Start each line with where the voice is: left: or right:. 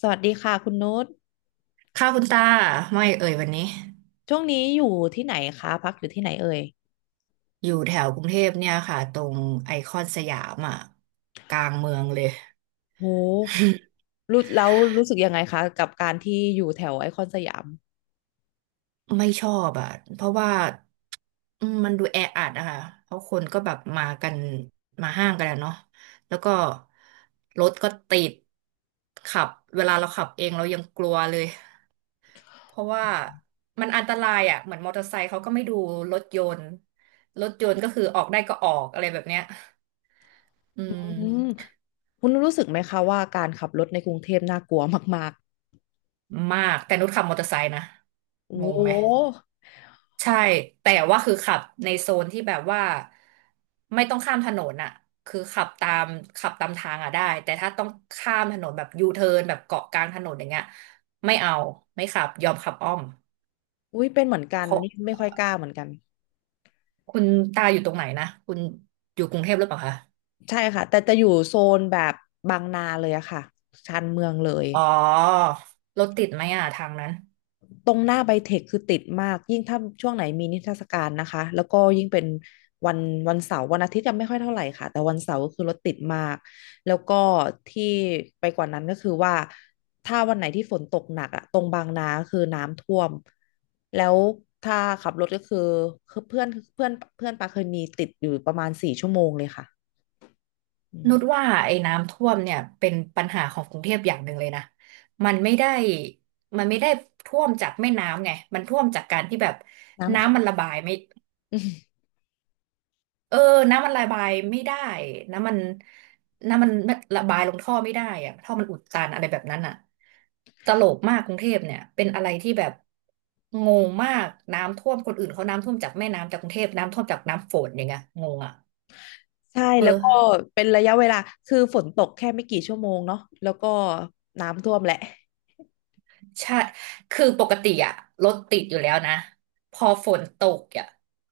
left: สวัสดีค่ะคุณนุช
right: ค่ะคุณตาไม่เอ่ยวันนี้
left: ช่วงนี้อยู่ที่ไหนคะพักอยู่ที่ไหนเอ่ย
right: อยู่แถวกรุงเทพเนี่ยค่ะตรงไอคอนสยามอ่ะกลางเมืองเลย
left: โหรู้แล้วรู้สึกยังไงคะกับการที่อยู่แถวไอคอนสยาม
right: ไม่ชอบอ่ะเพราะว่ามันดูแออัดอะค่ะเพราะคนก็แบบมากันมาห้างกันอะเนาะแล้วก็รถก็ติดขับเวลาเราขับเองเรายังกลัวเลยเพราะว่ามันอันตรายอ่ะเหมือนมอเตอร์ไซค์เขาก็ไม่ดูรถยนต์รถยนต์ก็คือออกได้ก็ออกอะไรแบบเนี้ยอื
left: อื
right: ม
left: มคุณรู้สึกไหมคะว่าการขับรถในกรุงเทพน่ากลัวมาก
right: มากแต่นุชขับมอเตอร์ไซค์นะ
left: ๆโอ้
right: งง
left: โห
right: ไหมใช่แต่ว่าคือขับในโซนที่แบบว่าไม่ต้องข้ามถนนอะคือขับตามทางอะได้แต่ถ้าต้องข้ามถนนแบบยูเทิร์นแบบเกาะกลางถนนอย่างเงี้ยไม่เอาไม่ขับยอมขับอ้อม
left: อุ้ยเป็นเหมือนกั
right: เพ
left: น
right: ราะ
left: นี่ไม่ค่อยกล้าเหมือนกัน
right: คุณตาอยู่ตรงไหนนะคุณอยู่กรุงเทพหรือเปล่าคะ
left: ใช่ค่ะแต่จะอยู่โซนแบบบางนาเลยอะค่ะชานเมืองเลย
right: อ๋อรถติดไหมอะทางนั้น
left: ตรงหน้าไบเทคคือติดมากยิ่งถ้าช่วงไหนมีนิทรรศการนะคะแล้วก็ยิ่งเป็นวันวันเสาร์วันอาทิตย์ยัไม่ค่อยเท่าไหร่ค่ะแต่วันเสาร์ก็คือรถติดมากแล้วก็ที่ไปกว่านั้นก็คือว่าถ้าวันไหนที่ฝนตกหนักอะตรงบางนาคือน้ำท่วมแล้วถ้าขับรถก็คือคือเพื่อนปาเคยมีติดอยู่ประมาณสี่ชั่วโมงเลยค่ะอืม
right: นุชว่าไอ้น้ำท่วมเนี่ยเป็นปัญหาของกรุงเทพอย่างหนึ่งเลยนะมันไม่ได้มันไม่ได้ท่วมจากแม่น้ำไงมันท่วมจากการที่แบบ
left: น้ำขัง
right: น้ำมันระบายไม่ เออน้ำมันระบายไม่ได้น้ำมันน้ำมันระบายลงท่อไม่ได้อะท่อมันอุดตันอะไรแบบนั้นอะตลกมากกรุงเทพเนี่ยเป็นอะไรที่แบบงงมากน้ำท่วมคนอื่นเขาน้ำท่วมจากแม่น้ำจากกรุงเทพน้ำท่วมจากน้ำฝนอย่างเงี้ยงงอะ
left: ใช่
right: เออ
left: แล้วก็เป็นระยะเวลาคือฝนตกแค่ไม่กี่ชั่วโมงเนาะแล้วก็น้ำท่วมแหละ
right: ใช่คือปกติอะรถติดอยู่แล้วนะพอฝนตกอะ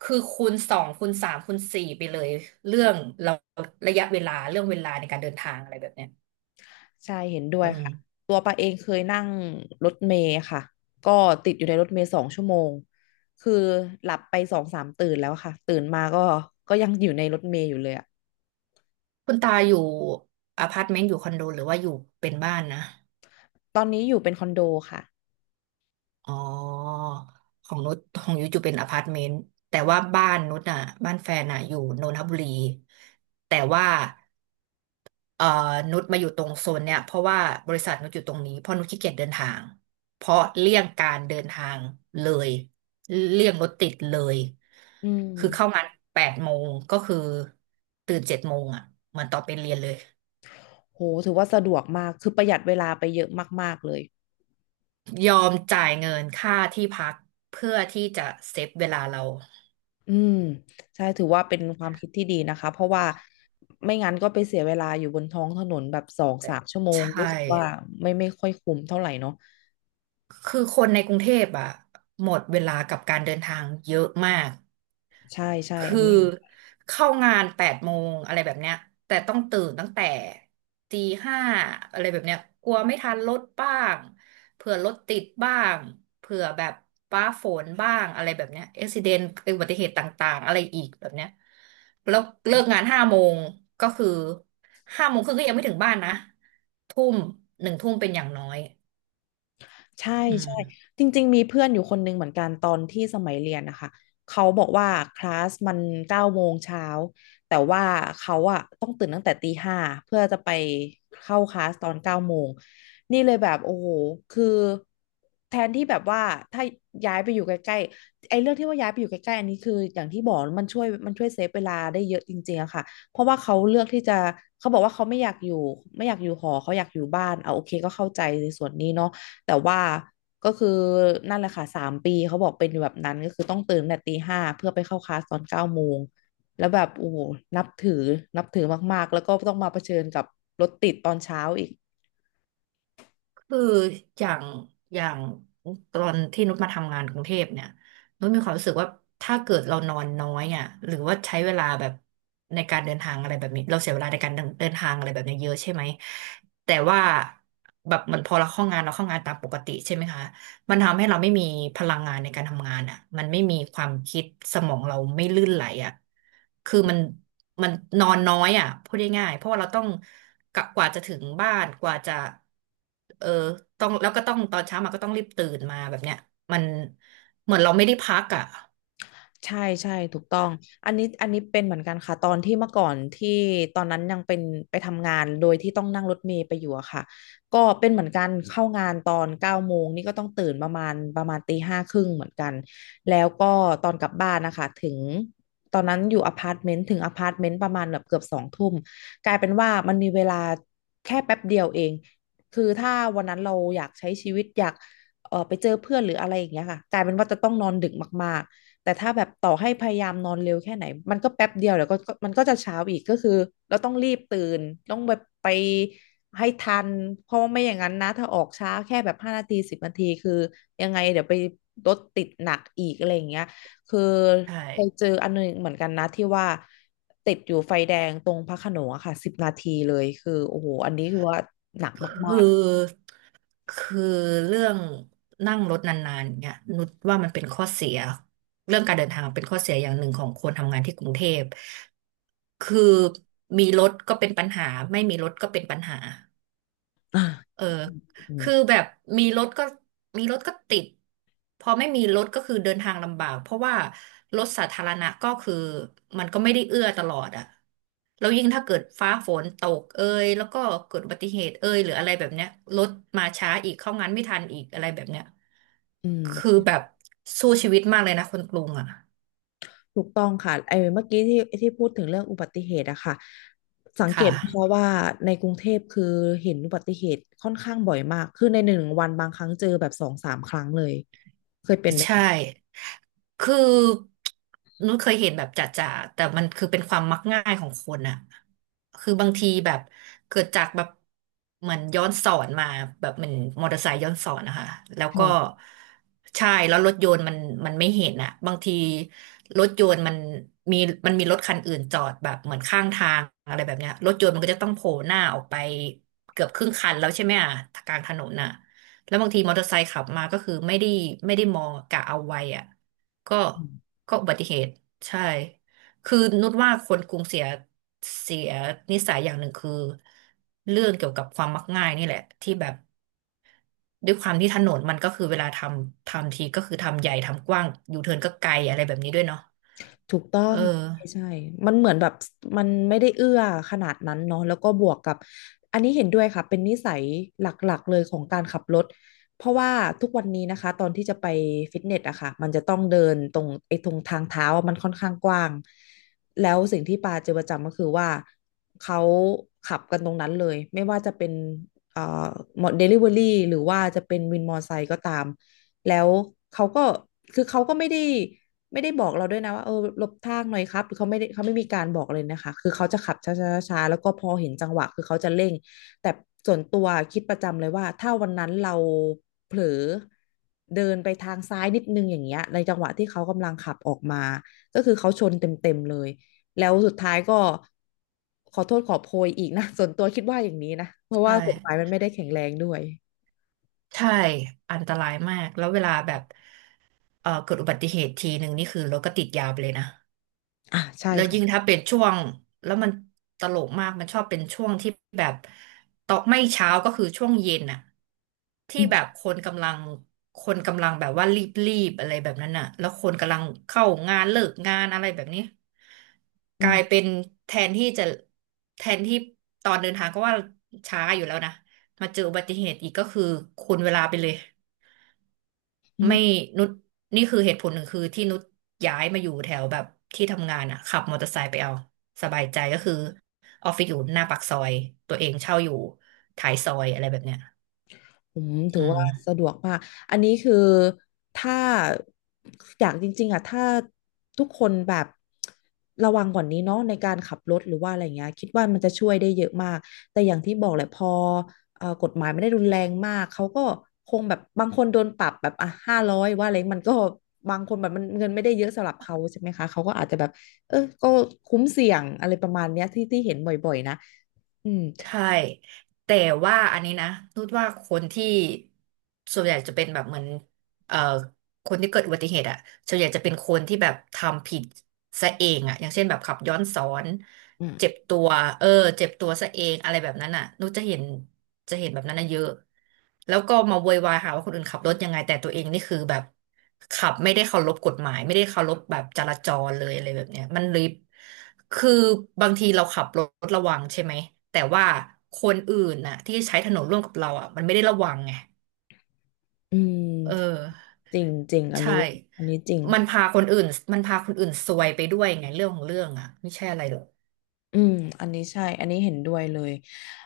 right: คือคูณสองคูณสามคูณสี่ไปเลยเรื่องเราระยะเวลาเรื่องเวลาในการเดินทางอะไรแบบเนี้ย
left: ใช่เห็นด้ว
right: อื
left: ยค่ะ
right: ม
left: ตัวปาเองเคยนั่งรถเมล์ค่ะก็ติดอยู่ในรถเมล์สองชั่วโมงคือหลับไปสองสามตื่นแล้วค่ะตื่นมาก็ก็ยังอยู่ในรถเมล์อยู่เลยอะ
right: คุณตาอยู่อพาร์ตเมนต์อยู่คอนโดหรือว่าอยู่เป็นบ้านนะ
left: ตอนนี้อยู่เป็นคอนโดค่ะ
right: อ๋อของนุชของยุ้ยอยู่เป็นอพาร์ตเมนต์แต่ว่าบ้านนุชอ่ะบ้านแฟนอ่ะอยู่นนทบุรีแต่ว่า เอ่อนุชมาอยู่ตรงโซนเนี่ยเพราะว่าบริษัทนุชอยู่ตรงนี้เพราะนุชขี้เกียจเดินทางเพราะเลี่ยงการเดินทางเลยเลี่ยงรถติดเลย
left: อื
right: คือเข้า
left: ม
right: งานแปดโมงก็คือตื่นเจ็ดโมงอ่ะเหมือนตอนไปเรียนเลย
left: โหถือว่าสะดวกมากคือประหยัดเวลาไปเยอะมากๆเลย
right: ยอมจ่ายเงินค่าที่พักเพื่อที่จะเซฟเวลาเรา
left: อืมใช่ถือว่าเป็นความคิดที่ดีนะคะเพราะว่าไม่งั้นก็ไปเสียเวลาอยู่บนท้องถนนแบบสองสามชั่วโม
right: ใช
left: ง
right: ่
left: รู้สึกว่าไม่ค่อยคุ้มเท่าไหร่เนาะ
right: คือคนในกรุงเทพอ่ะหมดเวลากับการเดินทางเยอะมาก
left: ใช่ใช่อั
right: คือ
left: นนี้
right: เข้างานแปดโมงอะไรแบบเนี้ยแต่ต้องตื่นตั้งแต่ตีห้าอะไรแบบเนี้ยกลัวไม่ทันรถบ้างเผื่อรถติดบ้างเผื่อแบบฟ้าฝนบ้างอะไรแบบเนี้ยอุบัติเหตุต่างๆอะไรอีกแบบเนี้ยแล้วเลิกงานห้าโมงก็คือห้าโมงครึ่งก็ยังไม่ถึงบ้านนะทุ่มหนึ่งทุ่มเป็นอย่างน้อย
left: ใช่
right: อื
left: ใช่
right: ม
left: จริงๆมีเพื่อนอยู่คนหนึ่งเหมือนกันตอนที่สมัยเรียนนะคะเขาบอกว่าคลาสมันเก้าโมงเช้าแต่ว่าเขาอะต้องตื่นตั้งแต่ตีห้าเพื่อจะไปเข้าคลาสตอนเก้าโมงนี่เลยแบบโอ้โหคือแทนที่แบบว่าถ้าย้ายไปอยู่ใกล้ๆไอ้เรื่องที่ว่าย้ายไปอยู่ใกล้ๆอันนี้คืออย่างที่บอกมันช่วยเซฟเวลาได้เยอะจริงๆอะค่ะเพราะว่าเขาเลือกที่จะเขาบอกว่าเขาไม่อยากอยู่ไม่อยากอยู่หอเขาอยากอยู่บ้านเอาโอเคก็เข้าใจในส่วนนี้เนาะ แต่ว่าก็คือนั่นแหละค่ะสามปีเขาบอกเป็นแบบนั้นก็คือต้องตื่นแต่ตีห้าเพื่อไปเข้าคลาสตอนเก้าโมงแล้วแบบโอ้โหนับถือนับถือมากๆแล้วก็ต้องมาเผชิญกับรถติดตอนเช้าอีก
right: คืออย่างอย่างตอนที่นุชมาทำงานกรุงเทพเนี่ยนุชมีความรู้สึกว่าถ้าเกิดเรานอนน้อยอ่ะหรือว่าใช้เวลาแบบในการเดินทางอะไรแบบนี้เราเสียเวลาในการเดินเดินทางอะไรแบบนี้เยอะใช่ไหมแต่ว่าแบบเหมือนพอเราเข้างานเราเข้างานตามปกติใช่ไหมคะ มันทำให้เราไม่มีพลังงานในการทำงานอ่ะมันไม่มีความคิดสมองเราไม่ลื่นไหลอ่ะคือมันนอนน้อยอ่ะพูดง่ายๆเพราะว่าเราต้องกะกว่าจะถึงบ้านกว่าจะเออต้องแล้วก็ต้องตอนเช้ามาก็ต้องรีบตื่นมาแบบเนี้ยมันเหมือนเราไม่ได้พักอ่ะ
left: ใช่ใช่ถูกต้องอันนี้เป็นเหมือนกันค่ะตอนที่เมื่อก่อนที่ตอนนั้นยังเป็นไปทำงานโดยที่ต้องนั่งรถเมล์ไปอยู่อะค่ะก็เป็นเหมือนกันเข้างานตอนเก้าโมงนี่ก็ต้องตื่นประมาณตีห้าครึ่งเหมือนกันแล้วก็ตอนกลับบ้านนะคะถึงตอนนั้นอยู่อพาร์ตเมนต์ถึงอพาร์ตเมนต์ประมาณแบบเกือบสองทุ่มกลายเป็นว่ามันมีเวลาแค่แป๊บเดียวเอง คือถ้าวันนั้นเราอยากใช้ชีวิตอยากไปเจอเพื่อนหรืออะไรอย่างเงี้ยค่ะกลายเป็นว่าจะต้องนอนดึกมาก แต่ถ้าแบบต่อให้พยายามนอนเร็วแค่ไหนมันก็แป๊บเดียวแล้วก็ก็มันก็จะเช้าอีกก็คือเราต้องรีบตื่นต้องแบบไปให้ทันเพราะว่าไม่อย่างนั้นนะถ้าออกช้าแค่แบบห้านาทีสิบนาทีคือยังไงเดี๋ยวไปรถติดหนักอีกอะไรอย่างเงี้ยคือ
right: ใช่
left: เคยเจออันหนึงเหมือนกันนะที่ว่าติดอยู่ไฟแดงตรงพระโขนงอะค่ะสิบนาทีเลยคือโอ้โหอันนี้คือว่าหนักมา
right: ค
left: ก
right: ือคือเรื่องนั่งรถนานๆเนี่ยนุชว่ามันเป็นข้อเสียเรื่องการเดินทางเป็นข้อเสียอย่างหนึ่งของคนทำงานที่กรุงเทพ คือมีรถก็เป็นปัญหาไม่มีรถก็เป็นปัญหา
left: ๆอ่า
right: เออ
left: อื
right: คือ
left: ม
right: แบบมีรถก็มีรถก็ติดพอไม่มีรถก็คือเดินทางลำบากเพราะว่ารถสาธารณะก็คือมันก็ไม่ได้เอื้อตลอดอะแล้วยิ่งถ้าเกิดฟ้าฝนตกเอยแล้วก็เกิดอุบัติเหตุเอยหรืออะไรแบบเนี้ยรถมาช้าอีกเข้างานไม่ทันอีกอะไรแบบเนี้ย
left: อื
right: คือ
left: ม
right: แบบสู้ชีวิตมากเลยนะคนกรุงอะ
left: ถูกต้องค่ะไอ้เมื่อกี้ที่พูดถึงเรื่องอุบัติเหตุอะค่ะสังเก
right: ค่ะ
left: ตนะคะว่าในกรุงเทพคือเห็นอุบัติเหตุค่อนข้างบ่อยมากคือในหนึ่งวันบางครั้งเจอแบบสองสามครั้งเลยเคยเป็นไหม
right: ใช่
left: คะ
right: คือนุ้ยเคยเห็นแบบจ่าๆแต่มันคือเป็นความมักง่ายของคนอะคือบางทีแบบเกิดจากแบบเหมือนย้อนสอนมาแบบเหมือนมอเตอร์ไซค์ย้อนสอนนะคะแล้วก็
left: ค่ะ
right: ใช่แล้วรถยนต์มันมันไม่เห็นอะบางทีรถยนต์มันมีมันมีรถคันอื่นจอดแบบเหมือนข้างทางอะไรแบบเนี้ยรถยนต์มันก็จะต้องโผล่หน้าออกไปเกือบครึ่งคันแล้วใช่ไหมอะกลางถนนอะ แล้วบางทีมอเตอร์ไซค์ขับมาก็คือไม่ได้มองกะเอาไว้อ่ะก็ก็อุบัติเหตุใช่คือนุชว่าคนกรุงเสียนิสัยอย่างหนึ่งคือเรื่องเกี่ยวกับความมักง่ายนี่แหละที่แบบด้วยความที่ถนนมันก็คือเวลาทำทีก็คือทำใหญ่ทำกว้างยูเทิร์นก็ไกลอะไรแบบนี้ด้วยเนาะ
left: ถูกต้อ
right: เอ
left: ง
right: อ
left: ใช่ใช่ มันเหมือนแบบมันไม่ได้เอื้อขนาดนั้นเนาะแล้วก็บวกกับอันนี้เห็นด้วยค่ะเป็นนิสัยหลักๆเลยของการขับรถเพราะว่าทุกวันนี้นะคะตอนที่จะไปฟิตเนสอะค่ะมันจะต้องเดินตรงไอ้ตรงทางเท้าอะมันค่อนข้างกว้างแล้วสิ่งที่ปาเจอประจำก็คือว่าเขาขับกันตรงนั้นเลยไม่ว่าจะเป็นเอ่อเดลิเวอรี่หรือว่าจะเป็นวินมอเตอร์ไซค์ก็ตาม แล้วเขาก็คือเขาก็ไม่ได้บอกเราด้วยนะว่าเออหลบทางหน่อยครับือเขาไม่ได้เขาไม่มีการบอกเลยนะคะคือเขาจะขับช้าๆๆแล้วก็พอเห็นจังหวะคือเขาจะเร่งแต่ส่วนตัวคิดประจำเลยว่าถ้าวันนั้นเราเผลอเดินไปทางซ้ายนิดนึงอย่างเงี้ยในจังหวะที่เขากำลังขับออกมาก็คือเขาชนเต็มๆเลยแล้วสุดท้ายก็ขอโทษขอโพยอีกนะ ส่วนตัวคิดว่าอย่างนี้นะเพราะ
right: ใช่
left: ว่ากฎหมายมันไม่ได้แข็งแรงด้วย
right: ใช่อันตรายมากแล้วเวลาแบบเออเกิดอุบัติเหตุทีหนึ่งนี่คือรถก็ติดยาวไปเลยนะ
left: อ่ะใช่
right: แล้วยิ่ง
left: ค่ะ
right: ถ้าเป็นช่วงแล้วมันตลกมากมันชอบเป็นช่วงที่แบบตอกไม่เช้าก็คือช่วงเย็นอะที่
left: อื
right: แบบ
left: ม
right: คนกำลังแบบว่ารีบๆอะไรแบบนั้นอะแล้วคนกำลังเข้างานเลิกงานอะไรแบบนี้ก
left: อื
right: ลายเป็
left: ม
right: นแทนที่จะแทนที่ตอนเดินทางก็ว่าช้าอยู่แล้วนะมาเจออุบัติเหตุอีกก็คือคูณเวลาไปเลย
left: อื
right: ไม่
left: ม
right: นุชนี่คือเหตุผลหนึ่งคือที่นุชย้ายมาอยู่แถวแบบที่ทำงานอ่ะขับมอเตอร์ไซค์ไปเอาสบายใจก็คือออฟฟิศอยู่หน้าปากซอยตัวเองเช่าอยู่ท้ายซอยอะไรแบบเนี้ย
left: อืมถื
right: อื
left: อว่าสะ
right: ม
left: ดวกมาก อันนี้คือถ้าอยากจริงๆอ่ะถ้าทุกคนแบบระวังกว่านี้เนาะในการขับรถหรือว่าอะไรเงี้ยคิดว่ามันจะช่วยได้เยอะมากแต่อย่างที่บอกแหละพอกฎหมายไม่ได้รุนแรงมากเขาก็คงแบบบางคนโดนปรับแบบอ่ะห้าร้อยว่าอะไรมันก็บางคนแบบมันเงินไม่ได้เยอะสำหรับเขาใช่ไหมคะเขาก็อาจจะแบบเออก็คุ้มเสี่ยงอะไรประมาณเนี้ยที่เห็นบ่อยๆนะอืม
right: ใช่แต่ว่าอันนี้นะนุชว่าคนที่ส่วนใหญ่จะเป็นแบบเหมือนเอ่อคนที่เกิดอุบัติเหตุอ่ะส่วนใหญ่จะเป็นคนที่แบบทำผิดซะเองอ่ะอย่างเช่นแบบขับย้อนสอน
left: อืม
right: เจ็บตัวเออเจ็บตัวซะเองอะไรแบบนั้นน่ะนุกจะเห็นแบบนั้นน่ะเยอะแล้วก็มาโวยวายหาว่าคนอื่นขับรถยังไงแต่ตัวเองนี่คือแบบขับไม่ได้เคารพกฎหมายไม่ได้เคารพแบบจราจรเลยอะไรแบบเนี้ยมันเลยคือบางทีเราขับรถระวังใช่ไหมแต่ว่าคนอื่นน่ะที่ใช้ถนนร่วมกับเราอ่ะมันไม่ได้ระวังไง
left: อื
right: เอ
left: ม
right: อ
left: จริงจริงอัน
right: ใช่
left: นี้อันนี้จริง
right: มัน
left: ค่ะ
right: พาคนอื่นมันพาคนอื่นซวยไปด้วยไงเรื่องของเรื่องอ่ะไม่ใช่อะไรหรอก
left: อืม อันนี้ใช่ อันนี้เห็นด้วยเลย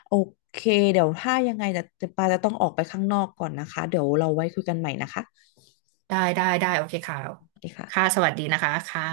left: โอเค เดี๋ยวถ้ายังไงจะปาจะต้องออกไปข้างนอกก่อนนะคะ เดี๋ยวเราไว้คุยกันใหม่นะคะ
right: ได้ได้ได้โอเคค่ะ
left: สวัสดีค่ะ
right: ค่ะสวัสดีนะคะค่ะ